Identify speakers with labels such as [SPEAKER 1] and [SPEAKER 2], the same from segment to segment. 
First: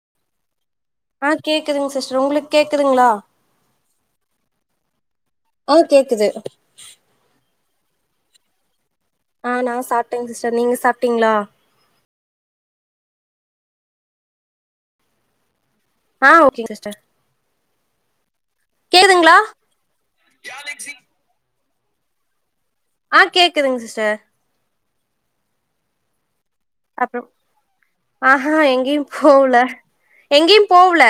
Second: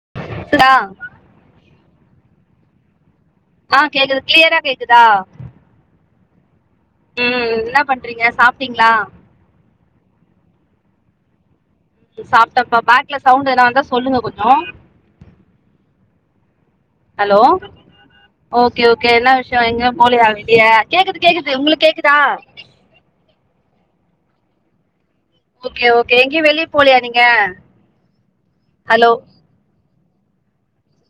[SPEAKER 1] [unintelligible]
[SPEAKER 2] ஆ கேக்குதுங் சிஸ்டர் உங்களுக் கேக்குதுங்ளா
[SPEAKER 1] ஆ கேக்குது க்ளியரா கேக்குதா
[SPEAKER 2] ஆ கேக்குது
[SPEAKER 1] ம் இன்னா பண்றீங்க சாப்ட்டீங்ளா
[SPEAKER 2] ஆ நா சாப்ட்டேங் சிஸ்டர் நீங்க சாப்ட்டீங்ளா
[SPEAKER 1] சாப்ட்டப்பா பேக்ல சவுண்ட் எத்னா வந்தா சொல்லுங்க கொஞ்சோ
[SPEAKER 2] ஆ ஓகேங் சிஸ்டர்
[SPEAKER 1] ஹலோ ஓகே ஓகே இன்னா
[SPEAKER 2] கேக்குதுங்களா
[SPEAKER 1] விஷியோ எங்யு போலியா வெளிய கேக்குது கேக்குது உங்களுக் கேக்குதா
[SPEAKER 2] ஆ கேக்குதுங் சிஸ்டர்
[SPEAKER 1] ஓகே ஓகே எங்க்யு வெளி
[SPEAKER 2] அப்றோ ஆஹா எங்கியும்
[SPEAKER 1] ஹலோ
[SPEAKER 2] போவல எங்கியும் போவல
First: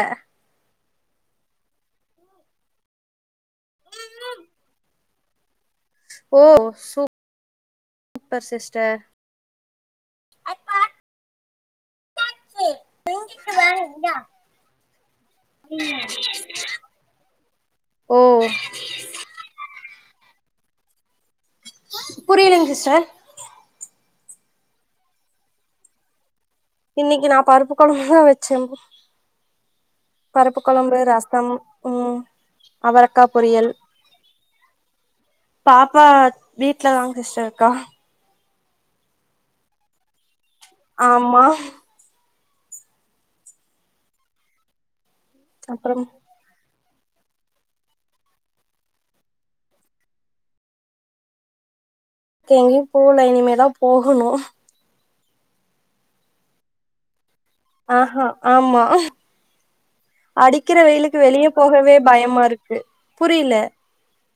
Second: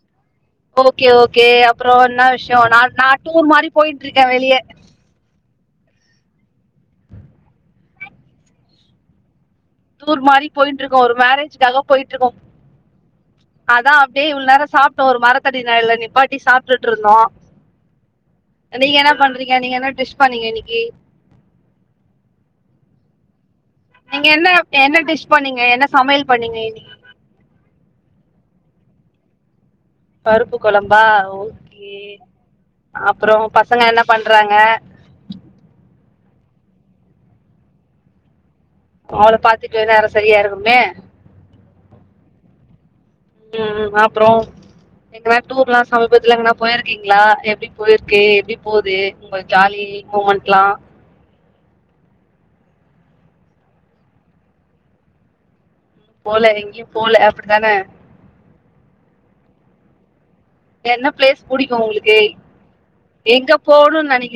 [SPEAKER 1] ஓகே ஓகே அப்புறோ இன்னா விஷ்யோ நா நா டூர் மாரி போயிட்டுருக்கே வெளியே
[SPEAKER 2] ஓ சூ [inaudible] பர் சிஸ்டர்
[SPEAKER 1] டூர் மாரி போயிட்டுருக்கோ ஒரு மேரேஜ்காக போயிட்ருக்கோ அதா அப்டியே இவ்ளோ நேரோ சாப்ட்டோ ஒரு மரத்தடி நிழல்ல நிப்பாட்டி சாப்ட்டுட்டுருந்தோ
[SPEAKER 2] ஓ
[SPEAKER 1] நீங்க என்ன பண்றீங்க நீங்க என்ன டிஸ் பண்ணீங்க இன்னைக்கு
[SPEAKER 2] புரியலங்க சிஸ்டர்
[SPEAKER 1] நீங்க என்ன என்ன டிஷ் பண்ணீங்க என்ன சமயல் பண்ணீங்க இன்னிகி
[SPEAKER 2] இன்னைக்கு நா பருப்பு கொழம்புதா வச்சே பருப்பு கொழம்பு
[SPEAKER 1] குழம்பா
[SPEAKER 2] ரசம்
[SPEAKER 1] ஓகே
[SPEAKER 2] ம் அவரக்கா
[SPEAKER 1] அப்புறம்
[SPEAKER 2] பொரியல்
[SPEAKER 1] பசங்க என்ன பண்றாங்க
[SPEAKER 2] பாப்பா வீட்ல தாங் கிருஸ் இருக்கா
[SPEAKER 1] அவள பாத்துக்குவே நேரோ சரியாருக்குமே
[SPEAKER 2] ஆமா
[SPEAKER 1] ம் அப்றோ எங்கனா டூர்லா
[SPEAKER 2] அப்றம்
[SPEAKER 1] சமீபத்துல எங்னா போயிருக்கீங்களா எப்டி போயிருக்கு எப்டி போகுது உங்க ஜாலி மூமெண்ட்லா
[SPEAKER 2] எங்கயு போல இனிமேதா போகணு
[SPEAKER 1] போல எங்கேயு போல அப்டித்தான
[SPEAKER 2] ஆஹா ஆமா அடிக்கிற
[SPEAKER 1] என்ன
[SPEAKER 2] வெயிலுக்கு
[SPEAKER 1] பிளேஸ்
[SPEAKER 2] வெளிய
[SPEAKER 1] பிடிக்கும்
[SPEAKER 2] போகவே
[SPEAKER 1] உங்களுக்கு
[SPEAKER 2] பயமாருக்கு புரில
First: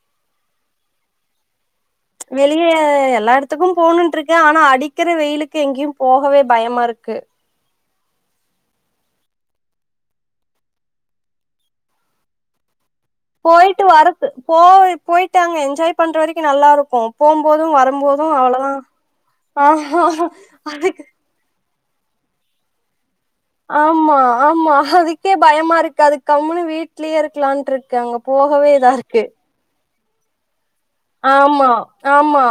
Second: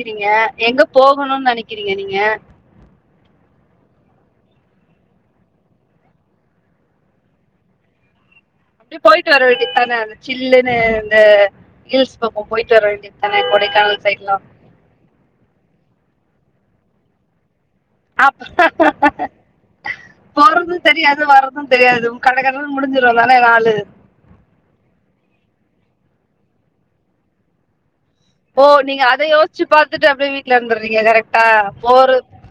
[SPEAKER 1] ங்க போகணுனு நினைக்கிறீங்க நீங்
[SPEAKER 2] வெள் எல்லா இடத்துக்கு போகணும்னு இருக்கு ஆனா அடிக்கிற வெயிலுக்கு எங்கேயு போவே பயமாருக்கு
[SPEAKER 1] யக்ஷ போயிட்டு வர வேண்டியது தானே அந்த சில்லுன்னு இந்த ஹில்ஸ் பக்கம் போயிட்டு வர வேண்டியது தானே
[SPEAKER 2] போய்ட்டு
[SPEAKER 1] கொடைக்கானல்
[SPEAKER 2] வர்ரது
[SPEAKER 1] சைட்லா
[SPEAKER 2] போய் போய்ட்டு அங்க என்ஜாய் பண்ற வரைக்கு நல்லாருக்கு போம்போது வரும்போது
[SPEAKER 1] அப்ப
[SPEAKER 2] அவ்ளோதா ஆ ஹாஹா
[SPEAKER 1] போறதும்
[SPEAKER 2] அதுக்கு
[SPEAKER 1] தெரியாது தெரியாது கட கடனு முடிஞ்சுடு நானே [inaudible]
[SPEAKER 2] ஆமா ஆமா அதுக்கே பயமாருக்கு அதுக் கம்முனு வீட்லே இருக்கலான்ட்ருக்கேன் அங்க போ
[SPEAKER 1] ஓ நீங்க அத யோசிச்சு பாத்துட்டு அப்டி வீட்ல இருந்துறீங்க கரெக்டா
[SPEAKER 2] ஆமா
[SPEAKER 1] போறு
[SPEAKER 2] ஆமா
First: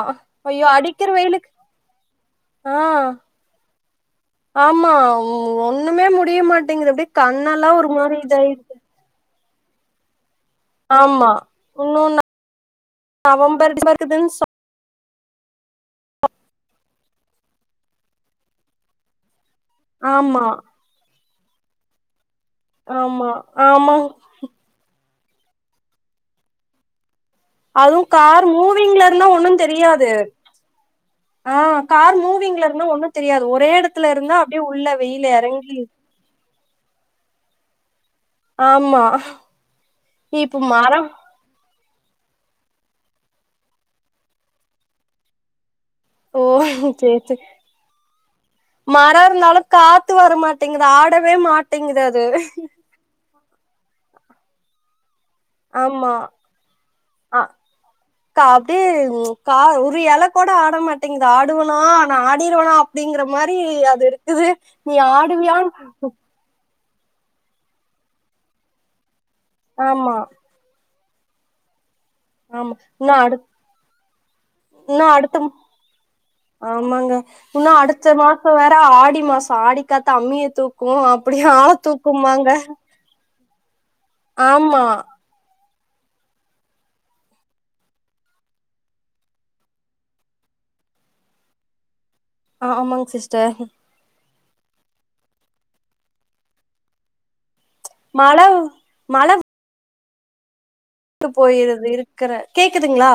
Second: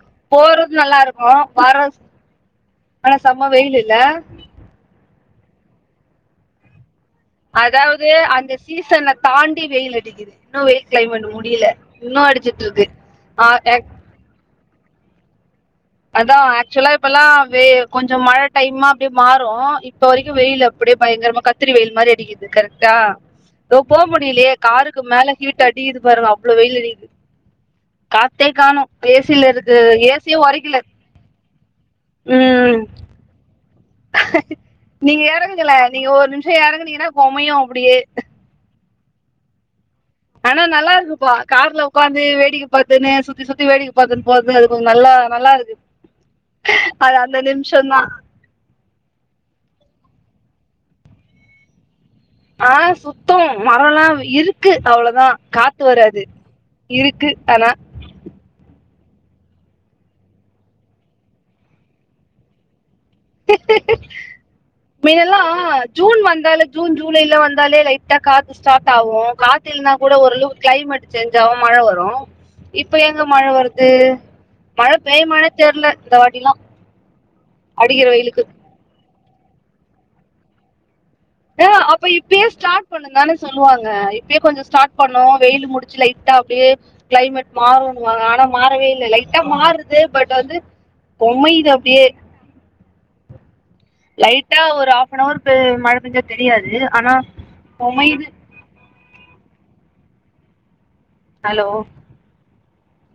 [SPEAKER 2] ஐயோ
[SPEAKER 1] போறது
[SPEAKER 2] அடிக்கிற
[SPEAKER 1] நல்லாருக்கு
[SPEAKER 2] வெயிலுக்கு
[SPEAKER 1] வர
[SPEAKER 2] ஆ
[SPEAKER 1] ஆனா செம்ம வெயிலுல
[SPEAKER 2] ஆமா ஒண்ணுமே முடிய மாட்டேங்குது அப்டியே கண்ணெல்லா ஒரு
[SPEAKER 1] அதாவது
[SPEAKER 2] மாரி இதாயி
[SPEAKER 1] அந்த சீசன தாண்டி வெயில் அடிக்குது இன்னு வெயில் கிளைமேட்
[SPEAKER 2] ஆமா
[SPEAKER 1] முடியல இன்னு அடிச்சிட்டுருக்கு ஆ
[SPEAKER 2] [unintelligible]
[SPEAKER 1] அதா ஆக்சுவலா இப்பெல்லா வெ கொஞ்சோ மழ டைம்மா அப்டியே மாறு இப்ப வரைக்கு
[SPEAKER 2] ஆமா
[SPEAKER 1] வெயிலு அப்டியே பயங்கரமா கத்திரி வெயில் மாரி அடிக்குது கரெக்டா
[SPEAKER 2] ஆமா
[SPEAKER 1] போ
[SPEAKER 2] ஆமா
[SPEAKER 1] போக முடியலயே காருக்கு மேல ஹீட் அடிக்குது பாருங்க அவ்ளோ வெயில் அடிக்குது
[SPEAKER 2] அதுவு கார்
[SPEAKER 1] காத்தே காணு
[SPEAKER 2] மூவிங்ல இருந்தா ஒன்னு
[SPEAKER 1] ஏசியிலருக்கு
[SPEAKER 2] தெரியாது
[SPEAKER 1] ஏசியே உரைக்கல
[SPEAKER 2] ஆ கார்
[SPEAKER 1] உம்
[SPEAKER 2] மூவிங்லருந்தா ஒண்ணு தெரியாது ஒரே இடத்
[SPEAKER 1] நீங்க இறங்குங்களே நீங்க ஒரு நிமிஷோ இறங்குனீங்கன்னா கொமையு அப்டியே
[SPEAKER 2] ஆமா இப்ப
[SPEAKER 1] ஆனா
[SPEAKER 2] மரம்
[SPEAKER 1] நல்லாருக்குப்பா கார்ல உக்காந்து வேடிக்க பாத்துன்னு சுத்தி சுத்தி வேடிக்க பாத்துன்னு போறது அது கொஞ்சோ நல்லா நல்லாருக்கு
[SPEAKER 2] ஓ
[SPEAKER 1] அது அந்த நிமிஷோந்தா
[SPEAKER 2] மரோ இருந்தாலு காத்து வர மாட்டேங்குது ஆடவே மாட்டேங்குது அது
[SPEAKER 1] ஆ சுத்தம் மரோலா இருக்கு அவ்ளதா காத்து
[SPEAKER 2] ஆமா
[SPEAKER 1] வராது இருக்கு அனா
[SPEAKER 2] க அப்டியே க ஒரு இல கூட ஆட மாட்டேங்குது ஆடுவனா நா ஆடிர்வனா டிங்கிற மாரி அது இர்க்குது நீ
[SPEAKER 1] முன்னெல்லாம்
[SPEAKER 2] ஆடுவியான்
[SPEAKER 1] ஜூன் வந்தாலே ஜூன் ஜூலைல வந்தாலே லைட்டா காத்து ஸ்டார்ட் ஆகு காத்து இல்னா கூட
[SPEAKER 2] ஆமா
[SPEAKER 1] ஒர் அளவு கிளைமெட் சேஞ்ச் ஆவு மழ வரு
[SPEAKER 2] ஆமா
[SPEAKER 1] இப்ப
[SPEAKER 2] இன்னு
[SPEAKER 1] எங்க
[SPEAKER 2] அடு
[SPEAKER 1] மழ வர்து மழ
[SPEAKER 2] இன்னு
[SPEAKER 1] பெய்
[SPEAKER 2] அடுத்த
[SPEAKER 1] மானே தெர்ல இந்த வாட்டிலா
[SPEAKER 2] ஆமாங்க உன்னு அடுத்த மாச வேற ஆடி மாசோ ஆடி காத்த அம்மியை தூக்கு அப்பிடியா
[SPEAKER 1] அ அப்ப இப்பேயே ஸ்டார்ட் பண்ணுதான சொல்லுவாங்க இப்பயே கொஞ்ச
[SPEAKER 2] ஆமா
[SPEAKER 1] ஸ்டார்ட் பண்ணு வெயில் முடிச்சு லை டா அப்டியே கிளைமெட் மாறுன்வாங்க ஆனா மாறவே இல்ல லைட்டா மாறுது பட் வந்து பொமையுது அப்டியே
[SPEAKER 2] ஆ ஆமாங் சிஸ்டர்
[SPEAKER 1] லைட்டா ஒரு ஹாஃப்னவர் பே மழ பெஞ்சா தெரியாது ஆனா பொம்மையுது
[SPEAKER 2] மழவ் மழ து
[SPEAKER 1] ஹலோ
[SPEAKER 2] போயிருது இருக்கிற கேக்குதுங்ளா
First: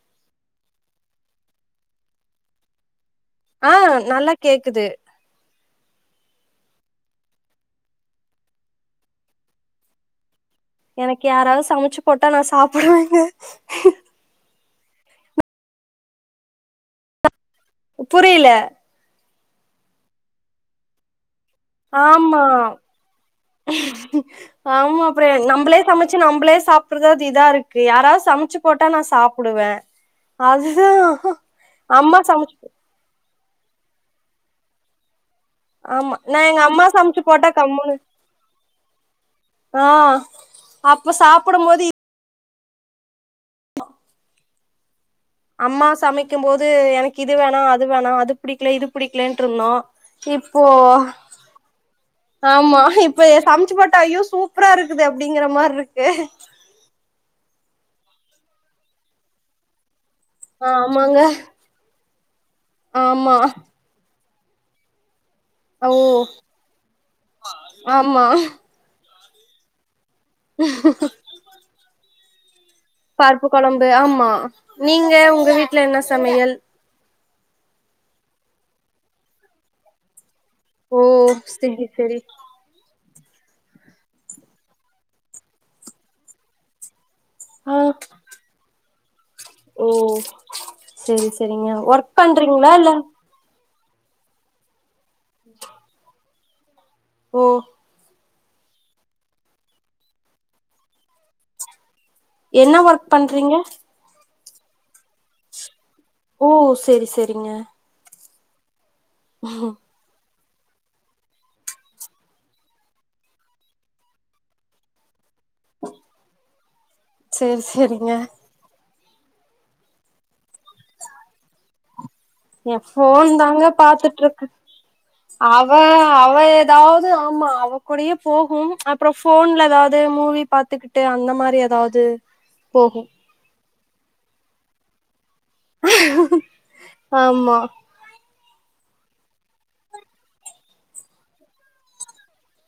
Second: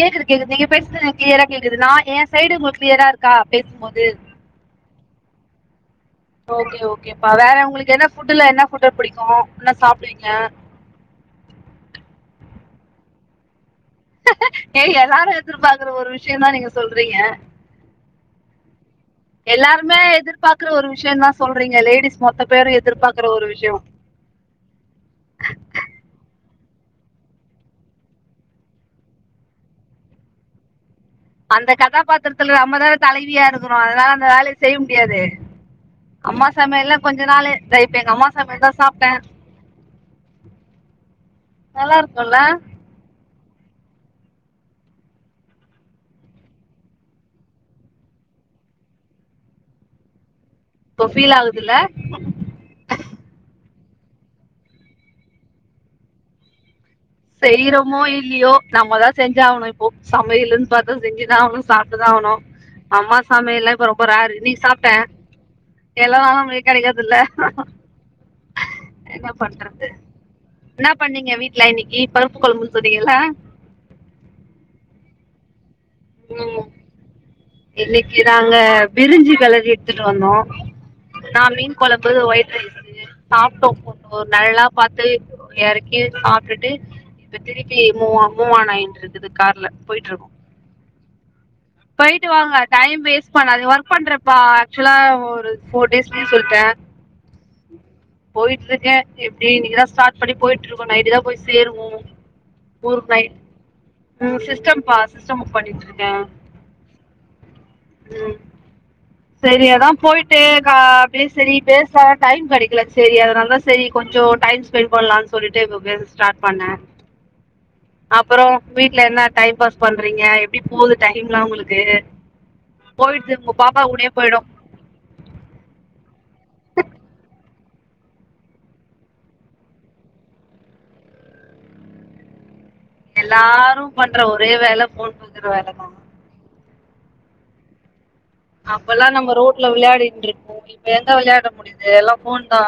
[SPEAKER 1] கேக்குது கேக்குது நீங்க பேச்றது எனக் கிளியரா கேக்குது நா எ சைடு உங்ளுக் கிளியரார்க்
[SPEAKER 2] ஆ நல்லா கேக்குது
[SPEAKER 1] ஓகே ஓகேப்பா வேற உங்ளுக்கு என்ன ஃபுட்ல என்ன ஃபுட் புடிக்கு என்ன சாப்பிடுவீங்க
[SPEAKER 2] எனக்கு யாராவது சமைச்சு போட்டா நா சாப்பிடுவேங்க
[SPEAKER 1] டெய்லி எல்லாரு எதிர்பாக்ற ஒரு விஷ்யோ தா நீங்க சொல்றீங்க
[SPEAKER 2] புரியில
[SPEAKER 1] எல்லாருமே எதிர்பாக்கிற ஒரு விஷயந்தா சொல்றீங்க லேடிஸ்
[SPEAKER 2] ஆமா
[SPEAKER 1] மொத்த பேரு எதிர்பாக்கிற ஒரு விஷ்யோ
[SPEAKER 2] ஆமா ஃபிரண் நம்புளே சமைச்சு நம்ளே சாப்பிடறது இதா இருக்கு யாராவது சமைச்சு போட்டா நா சாப்புடுவே அதுதா
[SPEAKER 1] அந்த
[SPEAKER 2] அம்மா
[SPEAKER 1] கதாபாத்திரத்துல
[SPEAKER 2] சமைச்சு
[SPEAKER 1] நம்மதான தலைவியா இருக்குறோ அதனால அந்த வேலைய செய்ய முடியாது
[SPEAKER 2] ஆமா நா
[SPEAKER 1] அம்மா
[SPEAKER 2] எங்க
[SPEAKER 1] சமையல்லா கொஞ்ச
[SPEAKER 2] சமைச்சு போட்டா
[SPEAKER 1] நாளு
[SPEAKER 2] கம்முனு
[SPEAKER 1] ரைட்டு எங்க அம்மா சமையல் தா சாப்டே
[SPEAKER 2] ஆ அப்ப சாப்பிடும் போது இப்
[SPEAKER 1] சொல்லே
[SPEAKER 2] அம்மா சமைக்கும் போது எனக்கிது வேணா அது வேணா அது புடிக்ல இது புடிக்லேன்டுருந்தோ சீ போ
[SPEAKER 1] இப்போ ஃபீல் ஆகுதுல்ல
[SPEAKER 2] ஆமா இப்ப சம்ச்சு போட்டா ஐயோ சூப்புரா இருக்குது அப்டிங்கற மாரிருக்கு
[SPEAKER 1] செய்றமோ இல்லியோ நம்மதா செஞ்சாவ்ணு இப் போ சமயலுன் பாத்தா
[SPEAKER 2] ஆமாங்க
[SPEAKER 1] செஞ்சுதாவ்ணு சாப்ட்டுதா ஆவுணு அம்மா
[SPEAKER 2] ஆமா
[SPEAKER 1] சமைலு இப்ப ரொம் போராறு நீ சாப்ட எல்லா நாளு லீவ் கெடைக்கற்தில்ல
[SPEAKER 2] ஆம்மா
[SPEAKER 1] என்ன பண்றது இன்ன பண்ணீங்க வீட்ல இன்னிக்கி பருப்பு கொழம்புன் சொன்னீங்கள
[SPEAKER 2] குழம்பு ஆமா நீங்க உங்க வீட்ல என்ன சமையல்
[SPEAKER 1] இன்னிக்கி தாங்க பிரிஞ்சி வெளறி எடுத்துட்டு வந்தோ
[SPEAKER 2] ஓ
[SPEAKER 1] நா மீன்
[SPEAKER 2] செரி
[SPEAKER 1] கொழம்பு
[SPEAKER 2] செரி
[SPEAKER 1] ஒயிட் ரைஸு சாப்டோம் ஒரு நெலல்லா பாத்து இறக்கி சாப்டுட்டு இப்ப
[SPEAKER 2] ஆ
[SPEAKER 1] திருப்பி மூவா மூவ்அன் ஆயிற்று
[SPEAKER 2] ஓ செரி செரிங்க ஒர்க்
[SPEAKER 1] ட்டு வாங்க
[SPEAKER 2] பண்றீங்களா இல்ல
[SPEAKER 1] டைம் வேஸ்ட் பண்ணாதீங் ஒர்க் பண்றப்பா ஆக்சுவலா ஒரு போர் டேஸ் லீவ் சொல்டே
[SPEAKER 2] ஓ
[SPEAKER 1] போயிட்ருக்கே எப்டி நீங்கதா ஸ்டார்ட் பண்ணி போய்ட்ருக்கோ நைட் தா போய் சேருவோ
[SPEAKER 2] என்ன வொர்க் பண்றீங்க
[SPEAKER 1] ம் சிஸ்டம்ப்பா சிஸ்டம் புக் பண்ணிட்ருக்கே
[SPEAKER 2] ஓ செரி செரிங்க
[SPEAKER 1] ம் செரி அதா போயிட் சே கா பே சேரி பேசா டைம் கடைக்குல சேரி அதனால் தா சேரி கொஞ்சொ டைம் ஸ்பெண்ட் பண்லான் சொல்லிட்டு ப்ப பேச ஸ்டார்ட் பண்ண
[SPEAKER 2] செரி செரிங்க
[SPEAKER 1] அப்பறொ வீட்ல என்ன டைம் பாஸ் பண்றீங்க எப்டி போது டைம்லா ஒங்களுக் கே
[SPEAKER 2] எ ஃபோன் தாங்க
[SPEAKER 1] போயிடும்
[SPEAKER 2] பாத்துட்ருக்க அவ அவ ஏதாவது ஆம்மா அவ கூடையே போகும் அப்புற ஃபோன்ல எதாது மூவி பாத்துக்குட்டு அந்த மாரி எதாவ்து போகு
[SPEAKER 1] எல்லாரு பண்ற ஒரே வேல ஃபோன் பாக்குற வேல
[SPEAKER 2] ஆம்மா
[SPEAKER 1] அப்பல்லா நம்ம ரோட்ல விளையாடிட் ன்ருப்போ இப்ப எங்க விளையாட்ர முடியுது எல்லா ஃபோன் தா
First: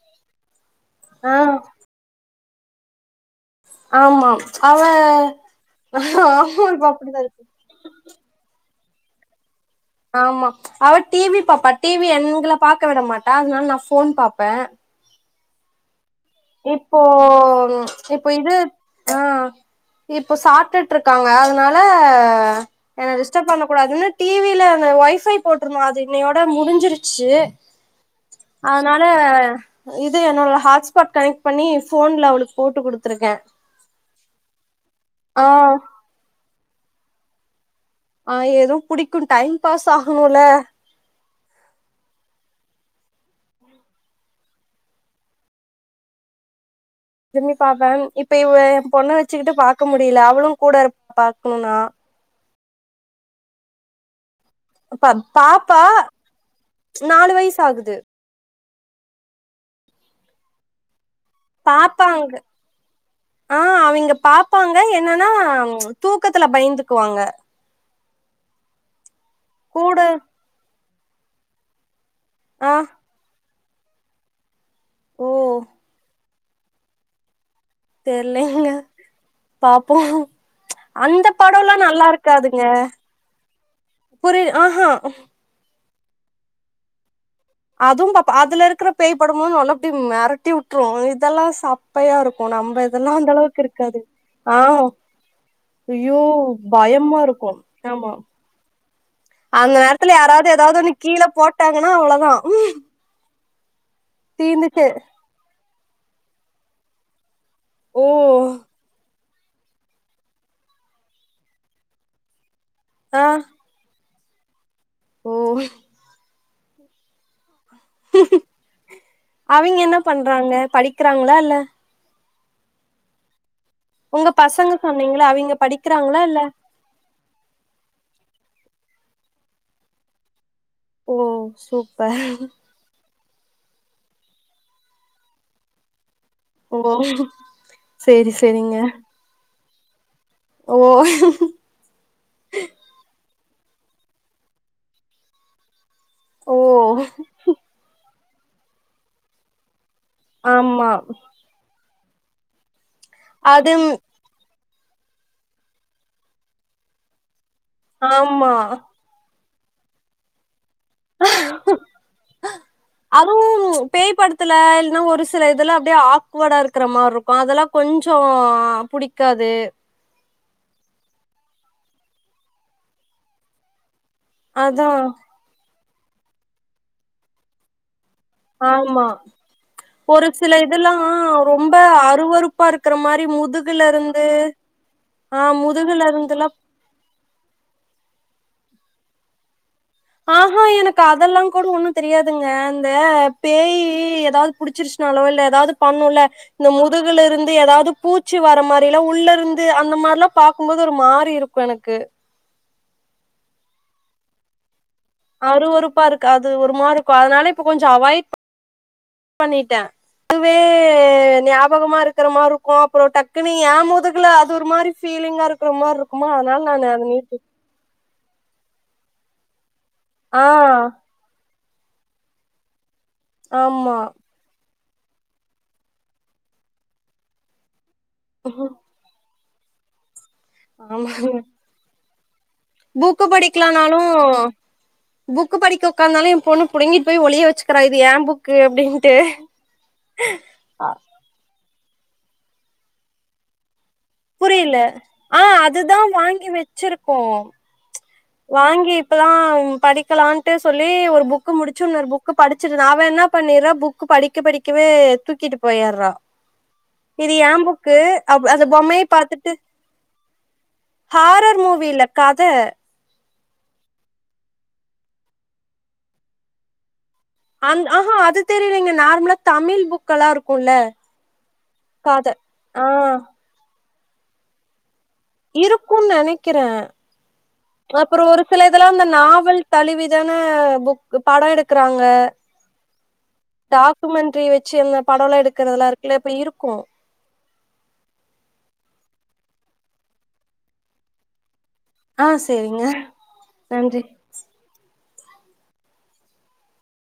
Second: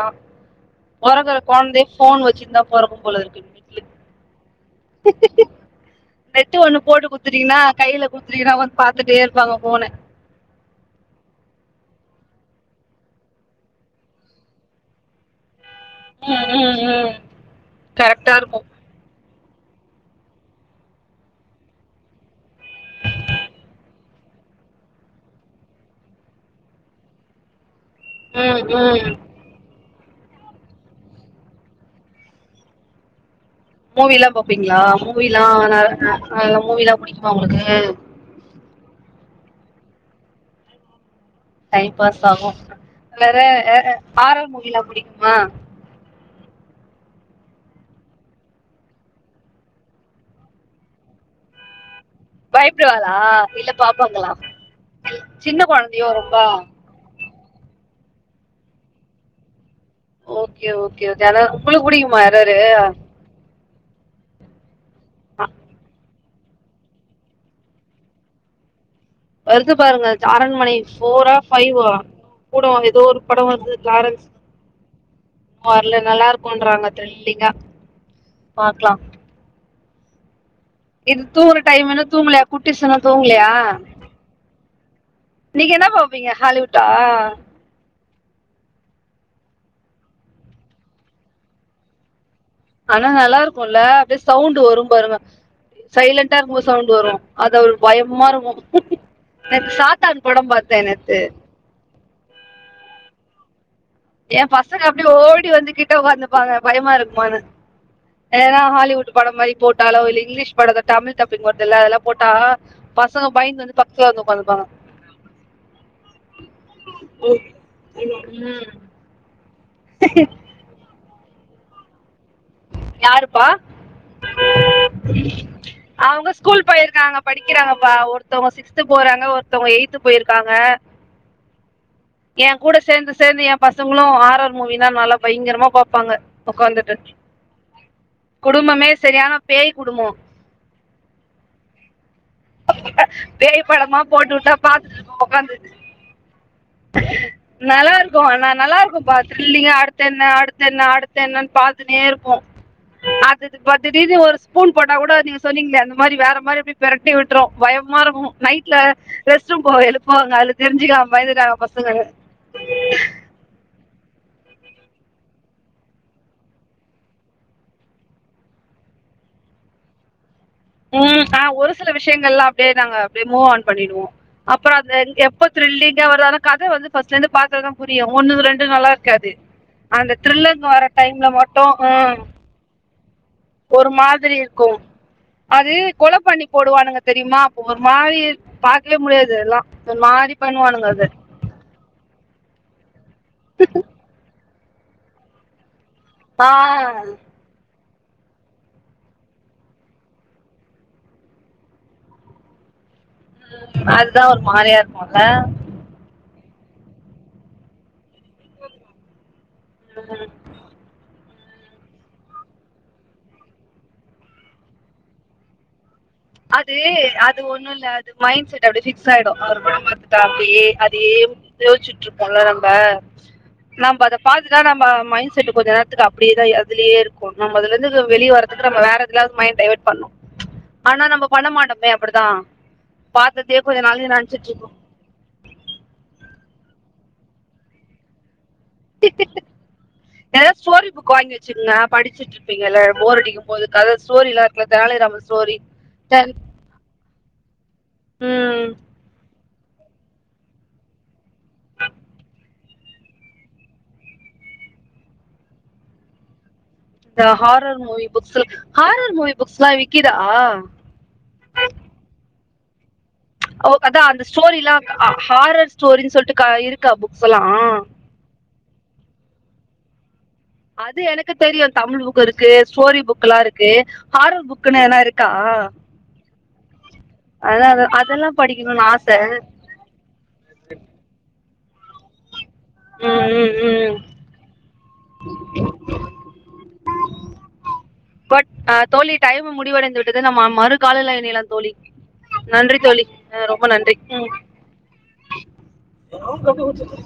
[SPEAKER 1] பொறக்குற
[SPEAKER 2] ஆ
[SPEAKER 1] கொழந்யே ஃபோன் வச்சிட்தா பொறக்கு போல இருக்கு வீட்டுல
[SPEAKER 2] ஆம்மா அவெ ஆமாப்பஅப்டிதா இருக்
[SPEAKER 1] டூ த்ரீ ரா ஒன் பாத்துட்டே இர்ப்பாங்க ஃபோன
[SPEAKER 2] ஆம்மா அவ டிவி பாப்பா டிவி என்ங்கள பாக்க விட மாட்டா அதனால் நா ஃபோன் பாப்பெ இப்போ இப்போ
[SPEAKER 1] கரெக்டா
[SPEAKER 2] இது
[SPEAKER 1] இருக்கும்
[SPEAKER 2] அ இப்பொ சாட்டுட்டு ருக்காங்க அதுனால என்ன டிஸ்டர்ப் பண்ணகூடாதுனு டிவில அந்த ஒய்ஃபை போட்டுருந்தோ அது இன்னையோட முடிஞ்சிருச்சு
[SPEAKER 1] ம்
[SPEAKER 2] அதுனால
[SPEAKER 1] ம்
[SPEAKER 2] இது என்னோள ஹாட்ஸ் பாட் கனெ்ட் பண்ணி ஃபோன்ல அவுளுக் போட்டு குடுத்துர்க்கே
[SPEAKER 1] மூவில்லா பாபப்பீங்களா மூவில்லா நற ந அ மூவிதா புடிக்குமா உங்ளுக்கு
[SPEAKER 2] அ ஏதோ புடிக்கு டைம் பாஸ் ஆகுணுல்ல
[SPEAKER 1] டைம் பாஸ் ஆகு வேற அ அ ஹாரர் மூவில்லா புடிக்குமா
[SPEAKER 2] திரும்பி பாப்பன் இப்ப இவ எம் பொண்ணை வச்சுக்கிட்டு பாக்க முடியில அவளுங் கூட இருப்பா பாக்கணுனா
[SPEAKER 1] பய்ப்டுவாலா இல்ல பாப்பாங்களா
[SPEAKER 2] ப்ப
[SPEAKER 1] சின்ன
[SPEAKER 2] பாப்பா
[SPEAKER 1] குழந்தையோ ரொம்ப
[SPEAKER 2] நாலு வைஸ் ஆகுது
[SPEAKER 1] ஓக்கே ஓக்கே ஓக்கே ஆனா புல்லுக் புடிக்குமா ஹாரறு
[SPEAKER 2] அ அவிங்க பாப்பாங்க என்னன்னா தூக்கத்துல பயந்துக்குவாங்க
[SPEAKER 1] வருது
[SPEAKER 2] கூட
[SPEAKER 1] பாருங்க அரண்மனை ஃபோர்ரா ஃபைவா கூட
[SPEAKER 2] ஆ
[SPEAKER 1] வந்து ஏதோ ஒரு படம் வருது லாரன்ஸ்
[SPEAKER 2] ஓ
[SPEAKER 1] வார்ல நல்லாருக்கும் றாங்க த்ரில்லிங்கா
[SPEAKER 2] தெர்லைங்க
[SPEAKER 1] பாக்கலாம்
[SPEAKER 2] பாப்போ
[SPEAKER 1] இது
[SPEAKER 2] அந்த
[SPEAKER 1] தூங்குற
[SPEAKER 2] படொல்லா
[SPEAKER 1] டைம்னு தூங்கலையா
[SPEAKER 2] நல்லாருக்காதுங்க
[SPEAKER 1] குட்டிஸ் எல்லாம் தூங்கலையா
[SPEAKER 2] புரி ஆஹா
[SPEAKER 1] நீங்க என்னா பாப்பீங்க ஹாலிவுட்டா
[SPEAKER 2] அதுவும் பாப் அதுல இருக்குற பேய் படமு நல்லா ப்டி மெரட்டி வுட்டுரு இத்தெல்லா சப் பையா ருக்கு நம்ப
[SPEAKER 1] ஆனா
[SPEAKER 2] இதெல்லா அந்த
[SPEAKER 1] நல்லா
[SPEAKER 2] அளவுக்
[SPEAKER 1] இருக்கும்ல
[SPEAKER 2] இருக்காது
[SPEAKER 1] அப்படியே
[SPEAKER 2] ஆ
[SPEAKER 1] சவுண்ட் வரும் பாருங்க
[SPEAKER 2] ஐயோ
[SPEAKER 1] சைலண்டா இருக்கும்போது சவுண்ட் வரும்
[SPEAKER 2] பயம்மாருக்கு
[SPEAKER 1] அது ஒரு
[SPEAKER 2] ஆம்மா
[SPEAKER 1] பயமா இருக்கும் நேத்து
[SPEAKER 2] அந்த நேரத்துல
[SPEAKER 1] சாத்தான்
[SPEAKER 2] யாராவது
[SPEAKER 1] படம்
[SPEAKER 2] எதாவது
[SPEAKER 1] பார்த்தேன்
[SPEAKER 2] ஒன்னு
[SPEAKER 1] நேத்து
[SPEAKER 2] கீழ போட்டாங்கன்னா அவ்ளதா
[SPEAKER 1] எபசங்க அப்டே ஓடி வந்து கிட்ட ஒக்காந்துப்பாங்க பயமாருக்குமான்னு
[SPEAKER 2] ஓ
[SPEAKER 1] ஏன்னா ஹாலிவுட் படம் மாரி போட்டாலோ இல்ல இங்கிலீஷ்த்த பட தமிழ் தப்பிங் போட்டால்ல அதெல்லா போட்டா
[SPEAKER 2] ஆ
[SPEAKER 1] பசங்க பயந்து வந்து பக்த்துல வந்து ஒக்காந்துபாங்க
[SPEAKER 2] ஓ
[SPEAKER 1] ம்
[SPEAKER 2] அவங்க என்ன பண்றாங்க படிக்கிறாங்களா இல்ல
[SPEAKER 1] யாருப்பா
[SPEAKER 2] உங்க பசங்க சொன்னீங்களா அவங்க படிக்கிறாங்களா
[SPEAKER 1] அவங்க
[SPEAKER 2] இல்ல
[SPEAKER 1] ஸ்கூல் போயிருக்காங்க படிக்கிறாங்கப்பா ஒருத்தவங்க சிக்ஸ்த் போறாங்க ஒருத்தவங்க எயி்த் போயிருக்காங்க
[SPEAKER 2] ஓ சூப்பர்
[SPEAKER 1] எ கூட சேந்து சேந்து எ பசங்களு ஆரர் மூவினா நல்லா பயங்கரமா பாப்பாங்க
[SPEAKER 2] ஓ சேரி சேரிங்க
[SPEAKER 1] குடும்பமே செரியான பேய் குடும்போ
[SPEAKER 2] ஓ
[SPEAKER 1] பேய படமா போட்டுவிட்டா பாத்துட்டு இருக்கு உட்க்காந்து
[SPEAKER 2] ஓ
[SPEAKER 1] நல்லா இருக்கு ஆனா நல்லா இருக்கு பா த்ரில்லிங்கா அடுத் என்ன அடுத் என்ன
[SPEAKER 2] ஆமா
[SPEAKER 1] அடுத் என்னன்னு பாத் துனே இருப்போ பாத்துட்டு
[SPEAKER 2] அது
[SPEAKER 1] பாத்துட்டு டி வி யு ஒரு பூண் போட்டா கூட நீங்க சொன்னீங்களே அந்த மாரி வேற மாரி அப்டி பெரட்டி விட்டுரு பயமா இருக்கு
[SPEAKER 2] ஆமா
[SPEAKER 1] நைட்ல ரெஸ்ட் ரூம்க்கு போக எழுப்புவாங்க அதுல தெரிஞ்சுக்கலா பயந்துடாங்க பசங்கன்னு
[SPEAKER 2] அதுவு ம் பேய் படத்துல இல்ன்னா ஒரு சில இதலா அப்டியே ஆக்வர்டா இருக்கிற மாரி இருக்கு அதெல்லா கொஞ்சோ புடிக் காது
[SPEAKER 1] ம் க்கா ஒரு சில விஷயங்கள் எல்லா அப்டியே நாங்க அப்டியே மூவ் ஆன் பண்ணிடுவோ அப்புறோ
[SPEAKER 2] அதா
[SPEAKER 1] அந்த இ எப்ப த்ரில்லிங்கா வர வர கத வந்து ஃபிரஸ்ட்ல இருந்து பாத்தாதா புரியு ஒண்ணுக்கு ரெண்டு நல்லா
[SPEAKER 2] ஆமா
[SPEAKER 1] இருக்காது அந்த
[SPEAKER 2] ஒரு சில
[SPEAKER 1] த்ரில்லர் வர டைம்ல மட்டு ஆ
[SPEAKER 2] இப்ப இருக்குறமாரி மூ
[SPEAKER 1] ஒரு மாதிரி இருக்கு அது
[SPEAKER 2] முதுகுல
[SPEAKER 1] கொலப்பண்ணி
[SPEAKER 2] இருந்துல்லா
[SPEAKER 1] போடுவானுங்க தெரியுமா அப்போ ஒரு மாதிரி பாக்கவே முடியாது எல்லா
[SPEAKER 2] ஆ ஆ எனக்கு அதெல்லா கூட ஒண்ணு தெரியாதுங்க இந்த பேய் ஏதாவது புடிச்சிருச்சுனாலோ இல்ல ஏதாவது பண்ணுல இந்த
[SPEAKER 1] ஆ
[SPEAKER 2] முதுகுல இருந் து ஏதாவது பூச்சி வர மாரி எல்லா உள்ள இருந்து அந்த மாரி எல்லா பாக்கும்போது ஒரு மாரி இருக்கு எனக்கு
[SPEAKER 1] அதா ஒரு மாரியா இருக்கும்ல
[SPEAKER 2] அறுவறுப்பா இருக்கு அது ஒருமாரி கொ அதனால இப்ப கொஞ்சோ அவாய்ட் பண் பண்ணிட்டே
[SPEAKER 1] உ
[SPEAKER 2] துவே ய் ஞாபகமா இருக்கிற மாரி இருக்கு அப்புறோ டக்குனு எ முதுகுல அது ஒரு மாரி ஃபீலிங்கா இருக்கிற மாரி இருக்கு
[SPEAKER 1] அது அது ஒண்ணு இல்ல மைண்ட செட் அப்டி ஃபிக்ஸ் ஆயிடு அவர் படம் பாத்துட்டு அப்டியே
[SPEAKER 2] ஆ
[SPEAKER 1] அதயே யோசுச்சுட்டு இருக்போம்ல நம்ப
[SPEAKER 2] ஆமா
[SPEAKER 1] நாம் அத பாத்துட்டா நம்ம மைண்ட் செட் கொஞ்ச நேரத்துக்கு அப்டியே தா இரு அதுலயே இருக்கு நம்ம அதுல இருந்து வெளியவரதுக்கு நம்ம வேற எப்டியாவது மைண்ட் டைவர்ட் பண்ணு ப்ச் ஆனா நம்ம
[SPEAKER 2] ஆமாங்க
[SPEAKER 1] பண்ண மாட்டோமே அப்டிதா
[SPEAKER 2] புக்கு படிக்கலான்னாலு புக்கு படிக்க உக்காந்தாலு எ பொண்ணு புடுங்கிட்டு போயி ஒழிய வச்சிக்கிறா இது எ புக் கு அப்டினு
[SPEAKER 1] ஏதாவது ஸ்டோரி புக்கு வாங்கி வச்சுங்க படிச்சிட்டு இருப்பீங்கல்ல போரடிக்கும் போது கத ஸ்டோரி எல்லா இருக்குல்ல
[SPEAKER 2] புரியல
[SPEAKER 1] தெனாலிராமன்
[SPEAKER 2] ஆ
[SPEAKER 1] ஸ்டோரி
[SPEAKER 2] அதுதா
[SPEAKER 1] தென்
[SPEAKER 2] வாங்கி வச்சிருக்கோ
[SPEAKER 1] ம்
[SPEAKER 2] வாங்கி இப்பதா படிக்கலான்ட்டு சொல்லி ஒரு புக்கு முடுச்சு இன்னொரு புக்கு படுச் சிட்டு அவ என்னா பண்ணிறா புக் படிக்க படிக்கவே தூக்கிட்டு போயட்றா
[SPEAKER 1] இந்த
[SPEAKER 2] இது ஏம்
[SPEAKER 1] ஹாரர்
[SPEAKER 2] புக்கு
[SPEAKER 1] மூவி புக்ஸ்
[SPEAKER 2] அவு அந்த பொம்மைய
[SPEAKER 1] ஹாரர் மூவி
[SPEAKER 2] பாத்துட்டு
[SPEAKER 1] புக்ஸ்லாம் விக்கிதா
[SPEAKER 2] ஹாரர் மூவி இல்ல கத
[SPEAKER 1] ஓ அதா அந்த ஸ்டோரில்லா ஹாரர் ஸ்டோரின்னு சொல்ட்டு க இருக்கா புக்ஸ் எல்லா
[SPEAKER 2] அந் ஆஹா அது தெரியலெங்க நார்மலா தமிழ் புக் க்கல்லா இருக்குல்ல
[SPEAKER 1] அது எனக்கு தெரியு தமிழ் புக்கு
[SPEAKER 2] கத
[SPEAKER 1] இருக்கு
[SPEAKER 2] ஆ
[SPEAKER 1] ஸ்டோரி புக் எல்லா இருக்கு ஹாரர் புக்ன்னா எதுனா இருக்
[SPEAKER 2] இருக்குன்னு நெனைக்கிறே
[SPEAKER 1] அதா
[SPEAKER 2] அப்றொ
[SPEAKER 1] அதெல்லா
[SPEAKER 2] ஒரு சில
[SPEAKER 1] படிக்கணுனு
[SPEAKER 2] இதெல்லா இந்த
[SPEAKER 1] ஆச
[SPEAKER 2] நாவல் தழுவிதான புக் படொ எடுக்குறாங்க
[SPEAKER 1] ம் ம் ம்
[SPEAKER 2] டாக்குமெண்ட்ரி வச்சு இந்த படொல்லா எடுக்கறதெலா இருக்குல்ல இப்டி இருக்கு
[SPEAKER 1] பட் அ தோழி டைம்மு முடிவடைந்து விட்டது நம்ம மறு கால்ல இணையலா தோழி
[SPEAKER 2] ஆ
[SPEAKER 1] நன்றி
[SPEAKER 2] சேரிங்க
[SPEAKER 1] தோழி அ ரொம்ப நன்றி ம்